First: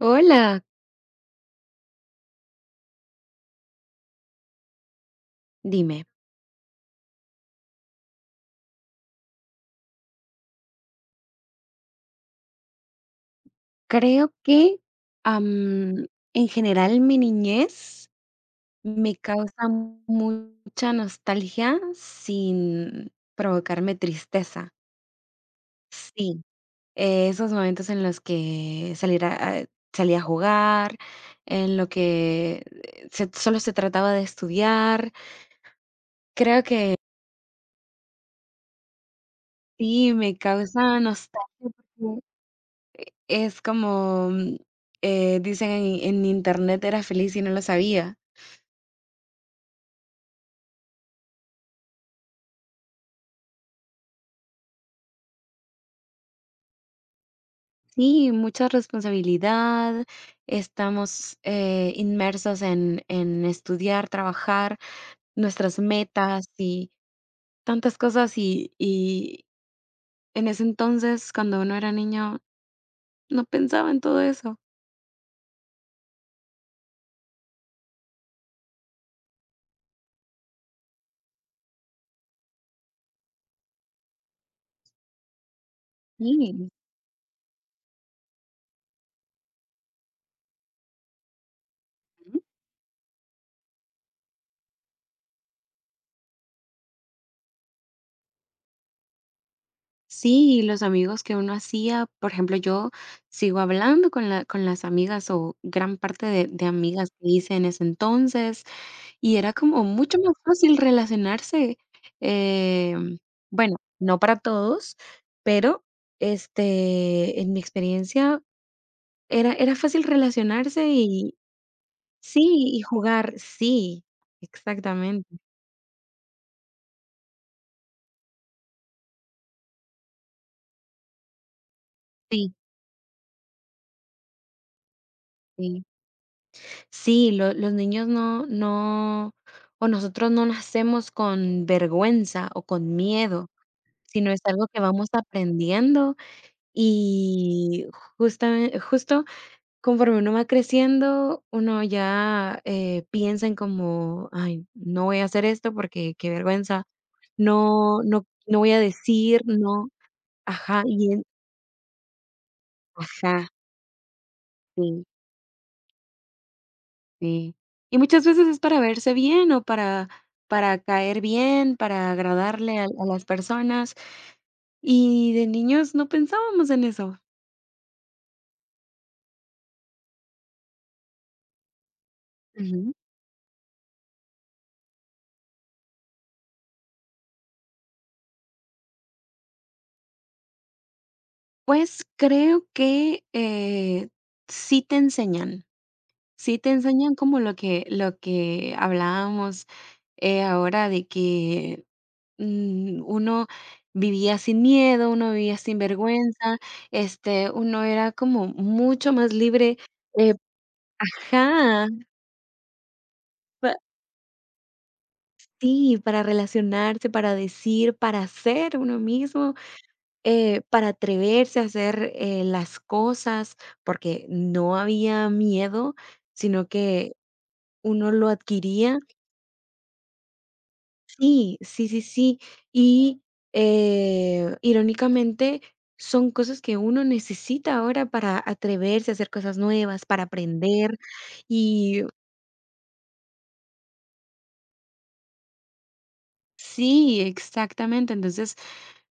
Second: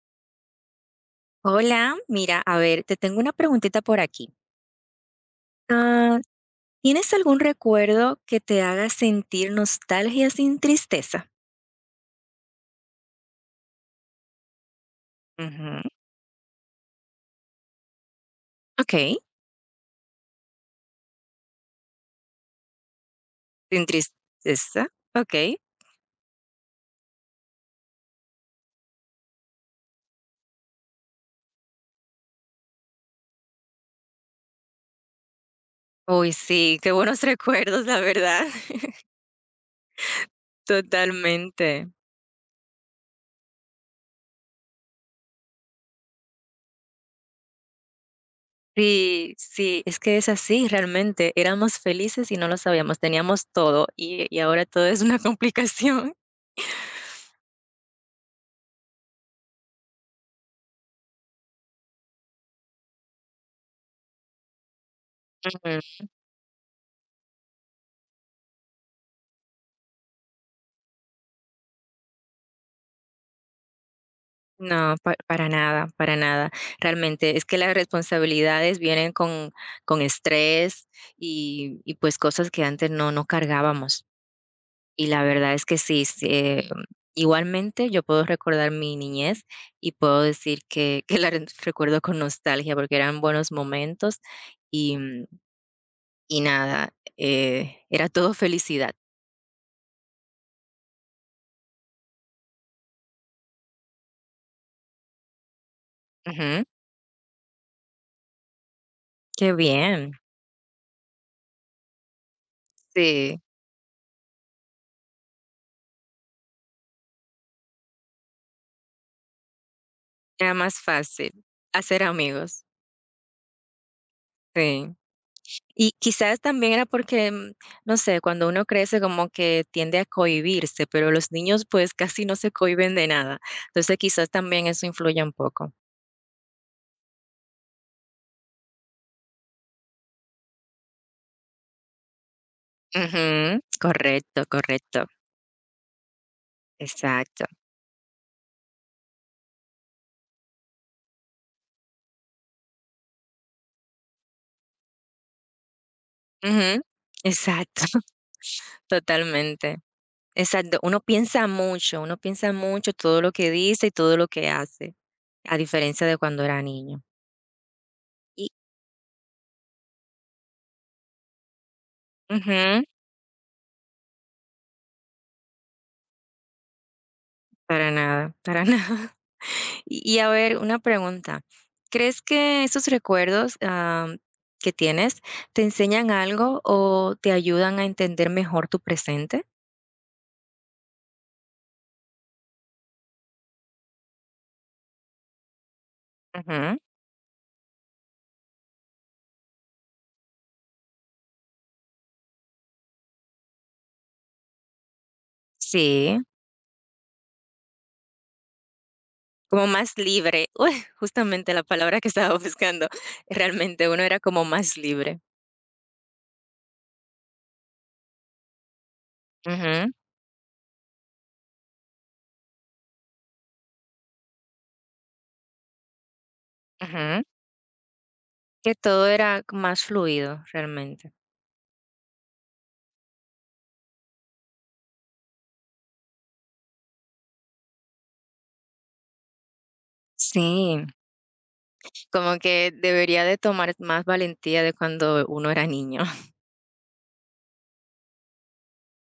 Hola, Hola, mira, a ver, te tengo una preguntita por aquí. dime. Ah, ¿Tienes algún recuerdo que te haga sentir nostalgia sin tristeza? Creo que, Ujú, am, en general mi niñez me okey, causa mucha nostalgia sin sin provocarme tristeza. tristeza, okey. Sí, esos momentos en los que salir a salí a jugar, en lo que se solo se trataba de estudiar. Uy, Creo que sí, qué buenos recuerdos, la verdad. sí, me causa nostalgia. Totalmente. Es como, dicen en internet: "Era feliz y no lo sabía". Sí, sí, es que es así, realmente, éramos felices y no lo sabíamos, teníamos todo, y ahora todo es una complicación. Sí, mucha responsabilidad. Estamos inmersos en estudiar, trabajar, nuestras metas y tantas cosas. Y en ese entonces, cuando uno era niño, no pensaba en todo eso. No, pa para nada, para nada. Realmente es que las responsabilidades vienen con estrés y, pues, cosas que antes no cargábamos. Y la verdad es que sí, sí, Sí. igualmente yo puedo recordar mi niñez y puedo decir que la re recuerdo con Ujú. nostalgia, porque eran buenos momentos y, y nada, era todo felicidad. Sí, los amigos que uno hacía, por ejemplo, yo sigo hablando con con las amigas o gran parte de Ujú. amigas que hice en ese entonces. Y Qué era como bien. mucho más fácil relacionarse, em, Sí, bueno, no para todos, pero, este, en mi experiencia era fácil era más relacionarse y fácil hacer sí, amigos. y jugar, sí, Sí. exactamente, Y quizás también era porque, no sé, cuando uno crece como que tiende a cohibirse, pero los niños pues casi no se sí, cohiben de nada. Entonces quizás también eso influye un poco. sí. Sí, lo los niños o nosotros no nacemos con vergüenza o con miedo, Ujú, sino es correcto, algo que correcto, vamos aprendiendo exacto. y justamente justo conforme uno va creciendo, uno ya, piensa en como: "Ay, no voy a hacer esto porque qué Ujú, vergüenza, exacto, no no no voy a decir, totalmente. no". Exacto, ajá, y en uno piensa mucho todo lo ajá, que dice y todo lo que hace, sí, a diferencia de cuando era niño. sí. Y muchas veces Y es para verse bien o para caer bien, para agradarle ujú. a las personas, y de niños no pensábamos en eso. Para nada, para nada. Y y a ver, una pregunta, ¿crees que esos Ujú. recuerdos, que tienes te enseñan algo o te ayudan a entender mejor tu presente? Pues creo que, sí te enseñan. Sí, te Ujú, enseñan como lo que hablábamos, ahora de que, uno vivía sin miedo, uno vivía sin sí, vergüenza, este, uno era como mucho más como libre, más eh libre. Uy, justamente la ajá, palabra que estaba buscando. pa Realmente uno era como más libre. sí, para relacionarse, para decir, para ser uno mismo, Ujú, para atreverse a hacer, las cosas, porque no había miedo, sino que ujú. uno lo Que adquiría. todo era más fluido, realmente. Sí, sí, sí, sí. Y, irónicamente, son cosas que uno necesita ahora para atreverse a hacer cosas nuevas, para Sí, aprender. Y como que debería de tomar más valentía de cuando uno era niño. sí, exactamente. Entonces,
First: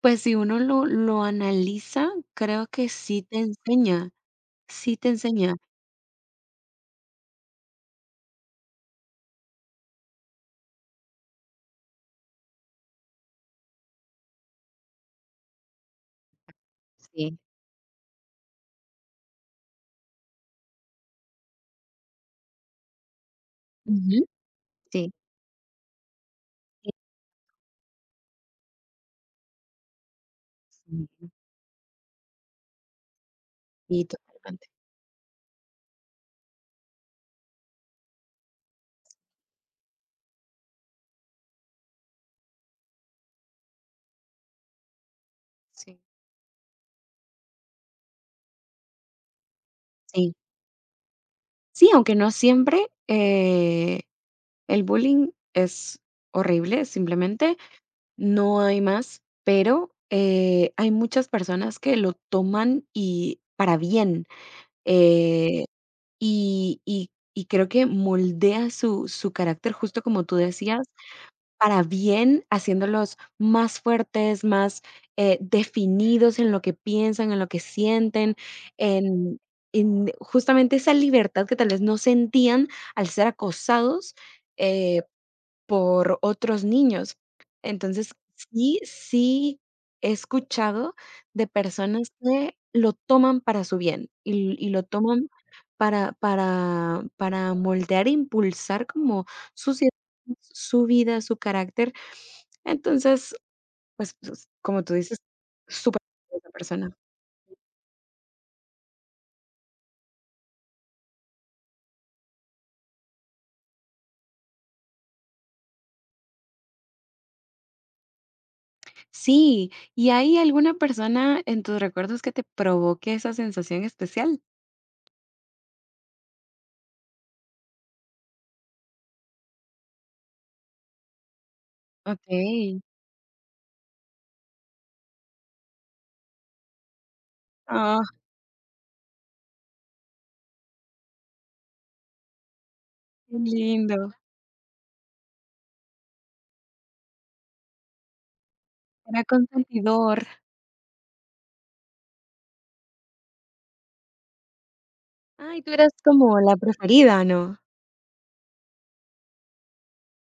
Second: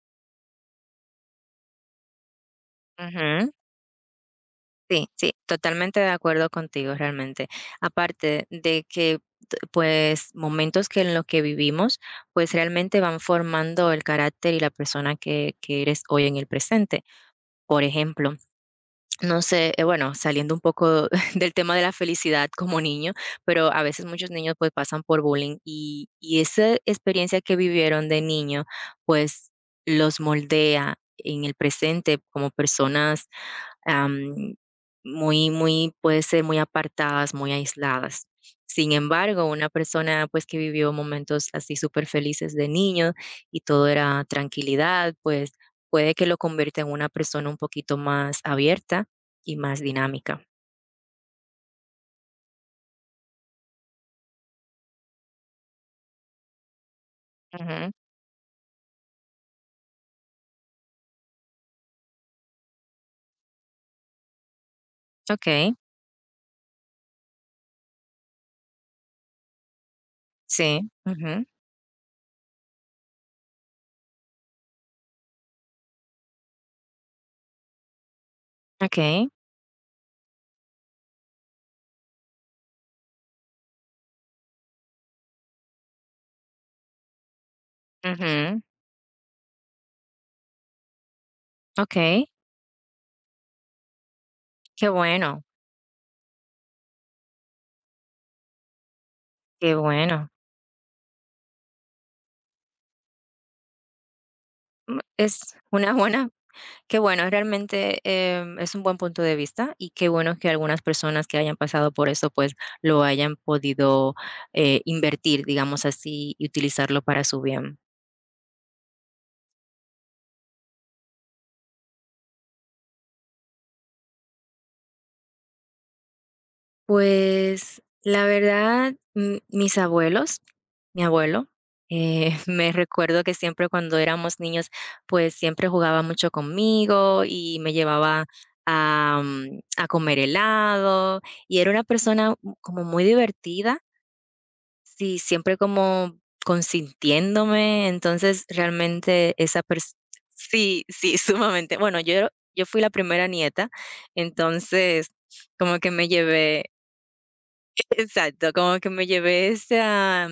pues si uno lo analiza, creo que sí te enseña, sí Sí, te sí, enseña. totalmente de acuerdo contigo realmente. Aparte de que, pues, momentos que en los que vivimos, pues realmente van formando el carácter y la persona que eres hoy en el presente. Por ejemplo, no sé, bueno, saliendo un poco del tema de la felicidad como niño, pero a veces Ujú. muchos niños, pues, pasan Sí, por bullying y esa sí, experiencia que vivieron de niño, pues, los moldea sí, en el presente como personas, sí, am, totalmente. muy puede ser muy apartadas, muy aisladas. Sin embargo, una persona, pues, que vivió momentos así súper felices de niño y todo era tranquilidad, pues, Sí. puede que lo convierta en una persona un poquito más abierta y más Sí, dinámica. sí, aunque no siempre el bullying es horrible, simplemente. Ujú. No hay más, pero, hay muchas personas que lo toman y para bien, eh, Okey, y y y creo que moldea su carácter, justo como tú sí. decías, Ujú. para bien, haciéndolos más fuertes, más, definidos en lo que piensan, en lo que sienten, Okey. en justamente esa libertad que tal vez no sentían al ser acosados, eh por otros niños. Entonces, Ujú. sí, sí he escuchado de personas Okey. que lo toman para su bien y lo Qué toman bueno, para moldear e impulsar como qué sus ideas, bueno. su vida, su carácter. Entonces, pues, s como tú dices, Es una súper buena esa persona. qué bueno, realmente, es un buen punto de vista y qué bueno que algunas personas que hayan pasado por eso, pues, lo hayan podido, invertir, digamos así, y utilizarlo para su bien. Sí, ¿y hay alguna persona en tus recuerdos que te provoque esa sensación especial? Pues, la verdad, mis abuelos, mi abuelo, me Okey. recuerdo que siempre cuando éramos niños, pues, siempre jugaba mucho conmigo y me Ah, llevaba a, a comer helado, y era una persona como muy qué divertida, lindo. sí, siempre como consintiéndome, entonces, Era realmente esa persona, consentidor. sí, sí, sumamente. Bueno, yo fui la primera nieta, entonces, Ay, tú como que eras me como la llevé preferida, ¿no? exacto, como que me llevé esa,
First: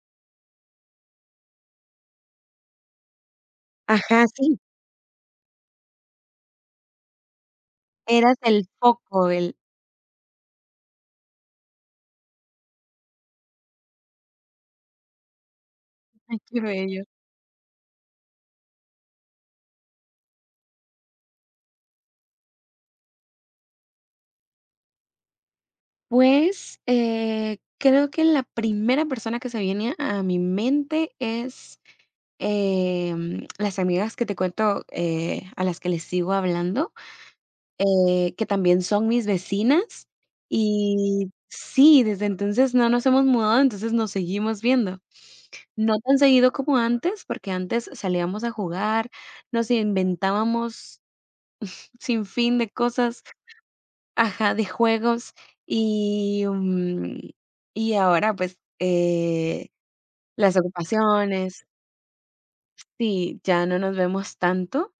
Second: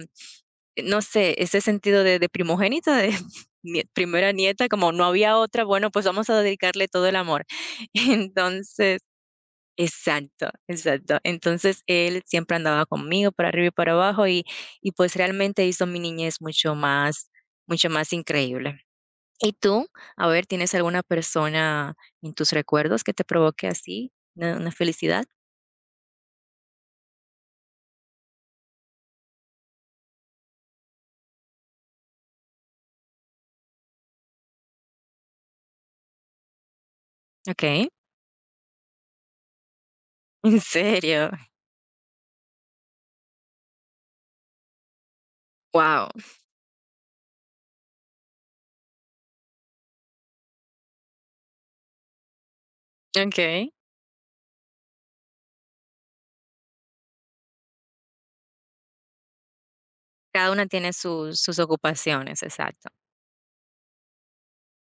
no sé, ese sentido de primogénita, de nie Ajá, primera sí, nieta, como no había otra, bueno, pues vamos a dedicarle todo el amor. eras el Entonces foco, el exacto, exacto. Entonces, él siempre andaba conmigo para arriba y para abajo, y pues realmente hizo mi ay, niñez qué bello. Mucho más increíble. ¿Y tú? A ver, ¿tienes alguna persona en tus recuerdos que te provoque así una felicidad? Pues, creo que la primera persona que se viene a mi mente es, las amigas que te cuento, a las que les sigo hablando, Okey. Que también son mis vecinas. ¿En Y serio? sí, desde entonces no nos hemos mudado, entonces nos seguimos viendo. No Wow. tan seguido como antes, porque antes salíamos a jugar, nos inventábamos sin fin de cosas, Okey. ajá, de juegos y, mm, y ahora pues Cada las una tiene sus ocupaciones, ocupaciones, exacto. sí, ya no nos vemos tanto,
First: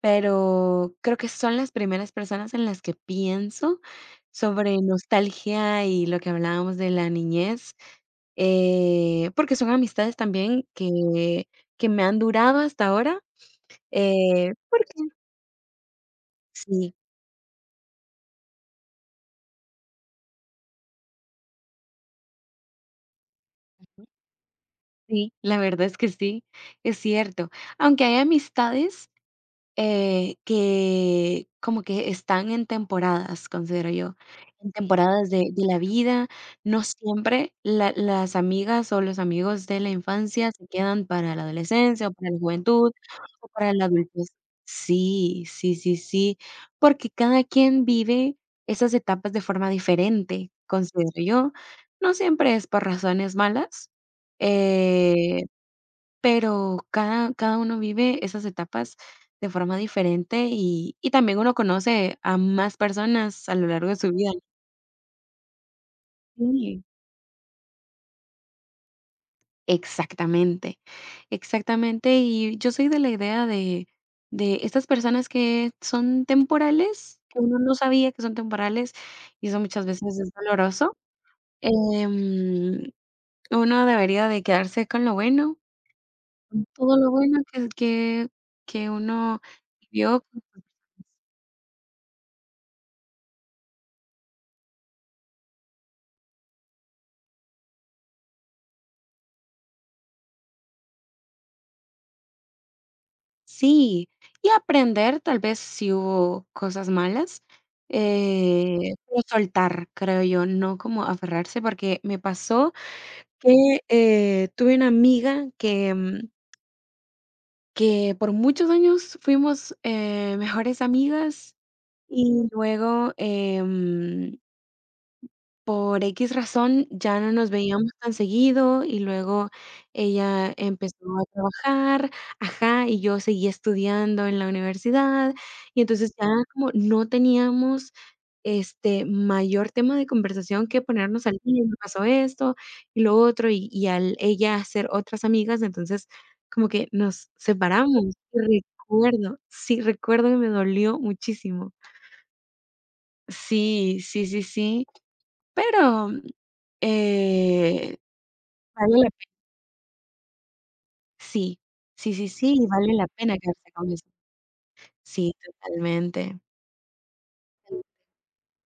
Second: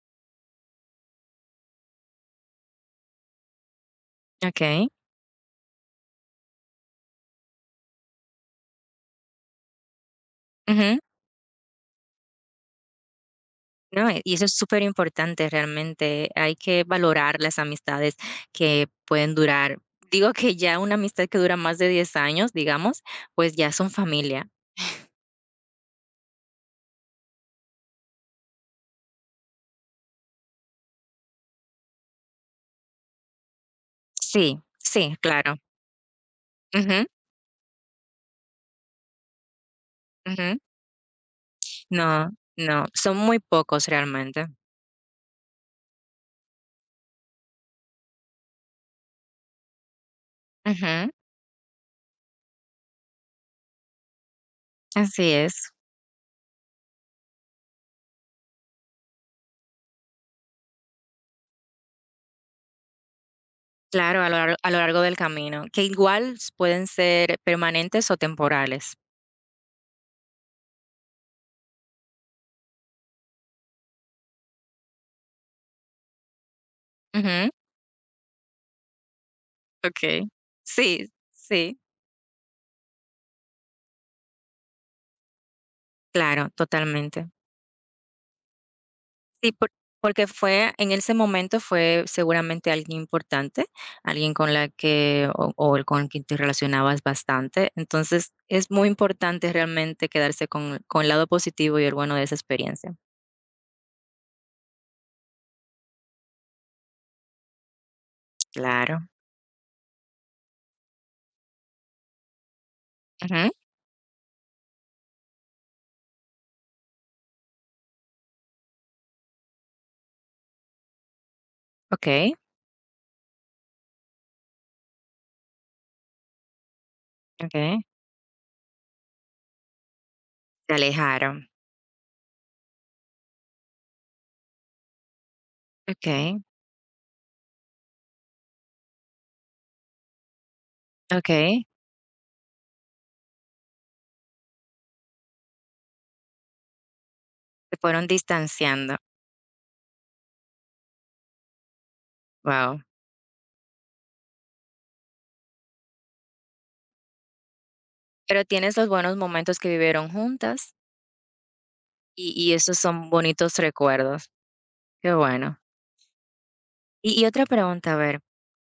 pero creo que son las primeras personas en las que pienso sobre Okey. nostalgia y lo que hablábamos de la niñez, porque son amistades también Ujú. que me han durado hasta ahora. No, e, y eso Eh, es súper porque importante realmente. Hay que sí, valorar las amistades que pueden durar. Digo que ya una amistad que dura más de 10 años, digamos, pues ya son familia. sí, la verdad es que sí, es cierto. Aunque hay amistades, que como que están en temporadas, considero yo. Sí, En Sí. sí, temporadas claro. de la vida. No Ujú, siempre la las amigas o los amigos de la infancia ujú. se quedan para la adolescencia, o No, para la no, juventud, son muy o para la pocos adultez. realmente. Sí, sí, sí, sí, porque cada quien vive esas etapas de forma diferente, Ujú, considero yo. No siempre es por razones malas, así eh es. pero cada uno vive esas etapas de forma diferente y también uno conoce a más personas a lo largo de su Claro, vida, ¿no? A lo largo del camino, que igual s Sí, pueden ser permanentes o temporales. exactamente, exactamente. Y yo soy de la idea de estas personas que son temporales, que Ujú. uno no sabía que son temporales, y eso muchas veces Okey. es doloroso. Sí, sí, Em, uno debería de quedarse con lo bueno, claro, con todo lo totalmente. bueno que uno Sí, vio. porque fue en ese momento fue seguramente alguien importante, alguien con la que o el con quien te relacionabas bastante. Entonces, es muy importante realmente quedarse con el lado positivo y el bueno de esa experiencia. Sí, y aprender tal vez si hubo cosas malas, Claro. pero soltar, creo yo, no como aferrarse, porque me pasó Ujú. que, tuve una amiga que, que por muchos años fuimos, mejores amigas Okey, y luego, por equis razón, ya no nos okey. veíamos tan seguido y luego ella Se empezó a alejaron. trabajar, ajá, y yo seguía estudiando en la universidad, y entonces ya Okey, como no teníamos, este, mayor tema de conversación que ponernos al día, okey. me pasó esto y lo otro, y al ella hacer otras amigas, entonces como que nos Se separamos. fueron Y distanciando. recuerdo, sí, recuerdo que me dolió muchísimo. Wow. Sí, sí, sí, sí, pero eh, Pero tienes los vale la buenos pe- momentos que vivieron juntas sí, sí, sí, sí, y y esos vale la son pena bonitos quedarse con eso. recuerdos. Qué Sí, bueno. totalmente. Y otra pregunta, a ver,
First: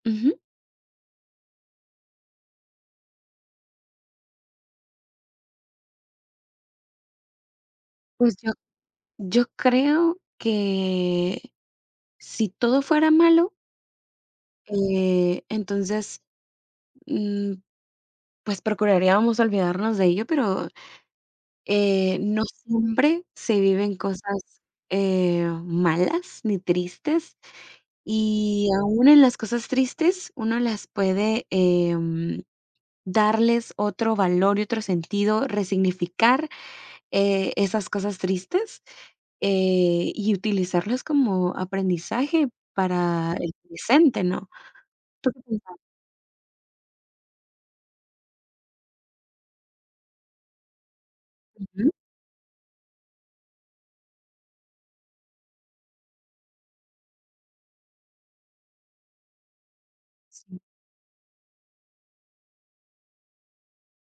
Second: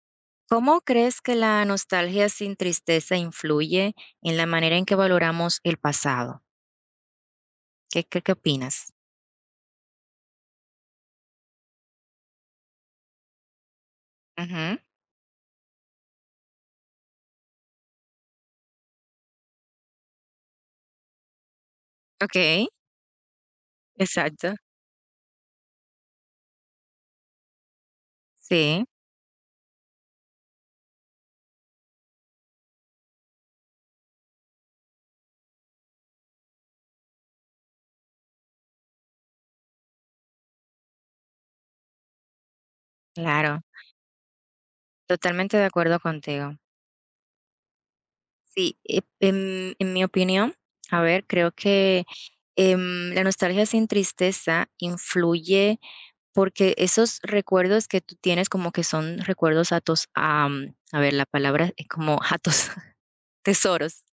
Ujú. ¿cómo crees que la nostalgia sin tristeza influye en la manera en que valoramos el pasado? ¿Qué, qué, qué Pues opinas? yo creo que si todo fuera malo, Ujú, entonces, mm, pues procuraríamos olvidarnos de ello, pero, Ok, no siempre se viven exacto. cosas, malas ni tristes, y Sí, aún en las cosas tristes uno las puede, darles otro valor y otro sentido, resignificar, esas cosas tristes, y utilizarlas como aprendizaje para el claro. presente, ¿no? ¿Tú qué Totalmente de piensas? acuerdo contigo. Sí, en mi opinión, a ver, creo Ujú, que la nostalgia sin tristeza influye porque esos recuerdos que tú tienes como que son recuerdos atos, sí. A ver, la palabra es como atos, tesoros.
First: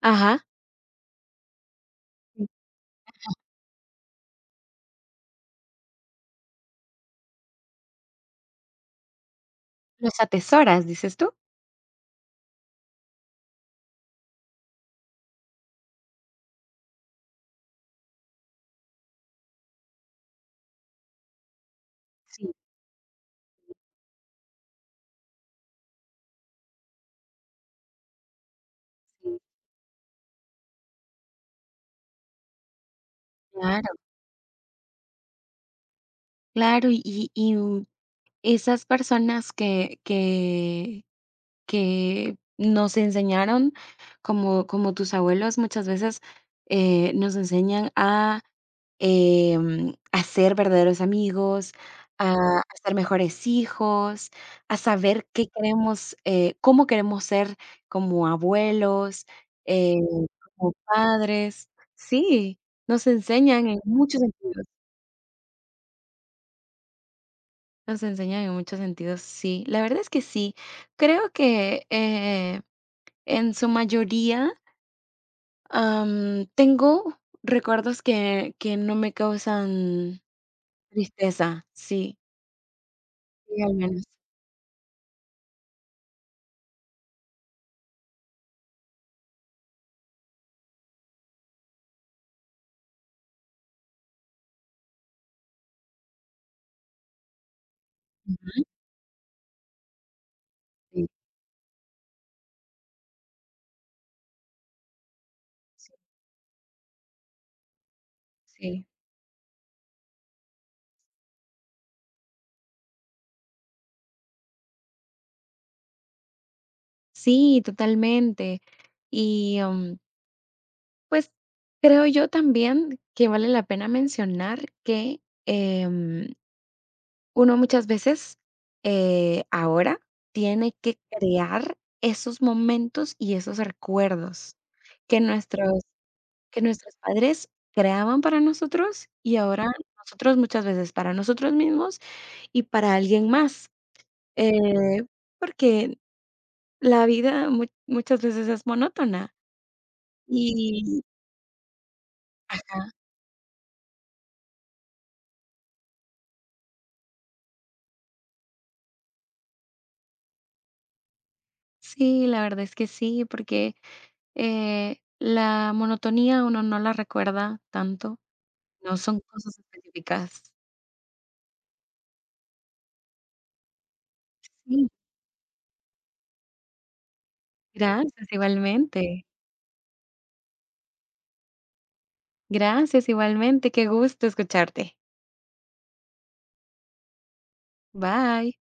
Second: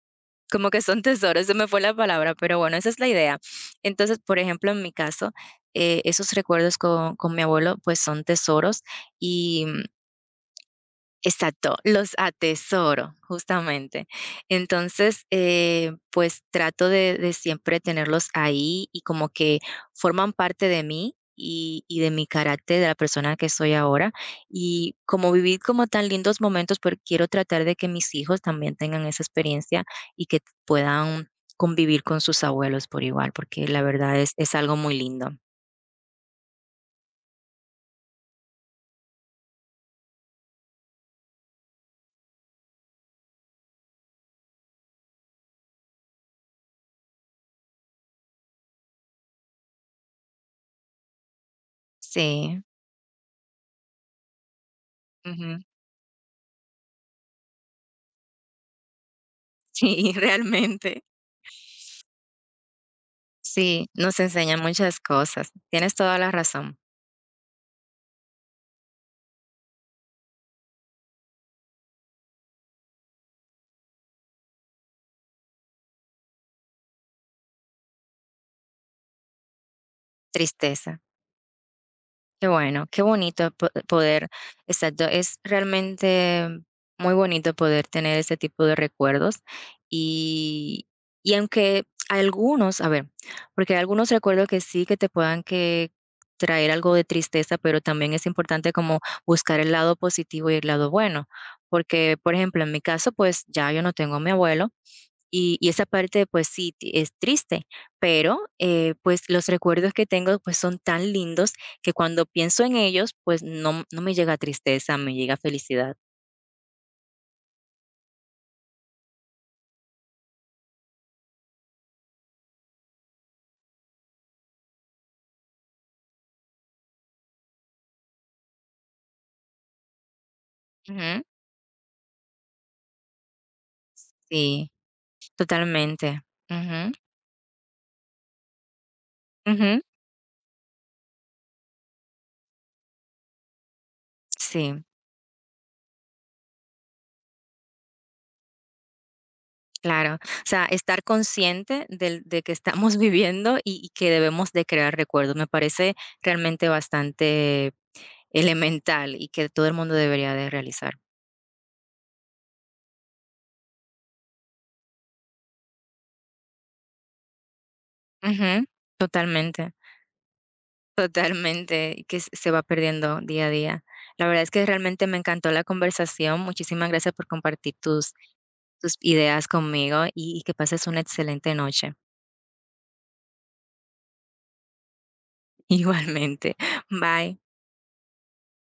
Ajá. Como que son tesoros, se me fue la palabra, Sí. pero bueno, esa es la idea. Entonces, por ejemplo, en mi caso, esos recuerdos con mi abuelo, pues son tesoros y ¿Los atesoras, dices tú? exacto, los atesoro, justamente. Entonces, pues trato de siempre tenerlos ahí y como que forman parte de mí y de mi Sí, carácter, de la persona que soy ahora. Y como viví como tan lindos momentos, pero quiero tratar de que mis hijos también tengan esa sí, experiencia y que puedan convivir con sus abuelos por igual, porque la claro. verdad es algo muy lindo. Claro, y esas personas que nos enseñaron, como tus abuelos, muchas veces, nos enseñan a ser verdaderos amigos, a, Sí, a ser mejores hijos, a saber qué ujú, queremos, cómo queremos ser como abuelos, eh, sí, como realmente. padres. Sí, nos enseñan en Sí, nos muchos enseña sentidos, muchas cosas. Tienes toda la razón. nos enseñan en muchos sentidos, sí. La verdad es que sí. Creo que en su mayoría tengo recuerdos que no me causan Tristeza. tristeza, sí, Qué bueno, qué bonito sí, al menos. poder, exacto, es realmente muy bonito poder tener ese tipo de recuerdos y, y aunque algunos, a ver, porque hay algunos recuerdos que sí que te puedan que traer algo de tristeza, pero también es importante como buscar el lado positivo y el lado Sí, bueno, porque por ejemplo, en mi caso, pues ya yo no tengo a mi abuelo, y esa sí, parte, pues sí, es triste, pero, sí. Pues, los recuerdos que tengo, pues, son tan lindos que cuando pienso en ellos, pues, no me llega tristeza, me llega felicidad. Sí, totalmente. Y, pues, creo yo también que vale la pena mencionar que, em, uno muchas veces, ahora tiene que Ujú, crear esos momentos y esos recuerdos sí, que nuestros totalmente. que Ujú, nuestros padres creaban para nosotros, y ahora ujú, nosotros muchas veces para nosotros mismos y para alguien más, sí, eh, porque la vida mu muchas veces es monótona claro. O sea, y estar consciente del de que ajá, estamos viviendo y que debemos de crear recuerdos, me parece realmente bastante elemental y que todo el mundo debería de realizar. sí, la verdad es que sí, porque, la monotonía uno no la recuerda tanto, Ujú, no son cosas totalmente. específicas. Totalmente, y que s se va perdiendo día a día. La verdad es que Sí, realmente me encantó la conversación. Muchísimas gracias por compartir tus gracias tus igualmente, ideas conmigo y que pases una excelente noche. gracias igualmente, qué gusto escucharte. Igualmente. Bye. Bye.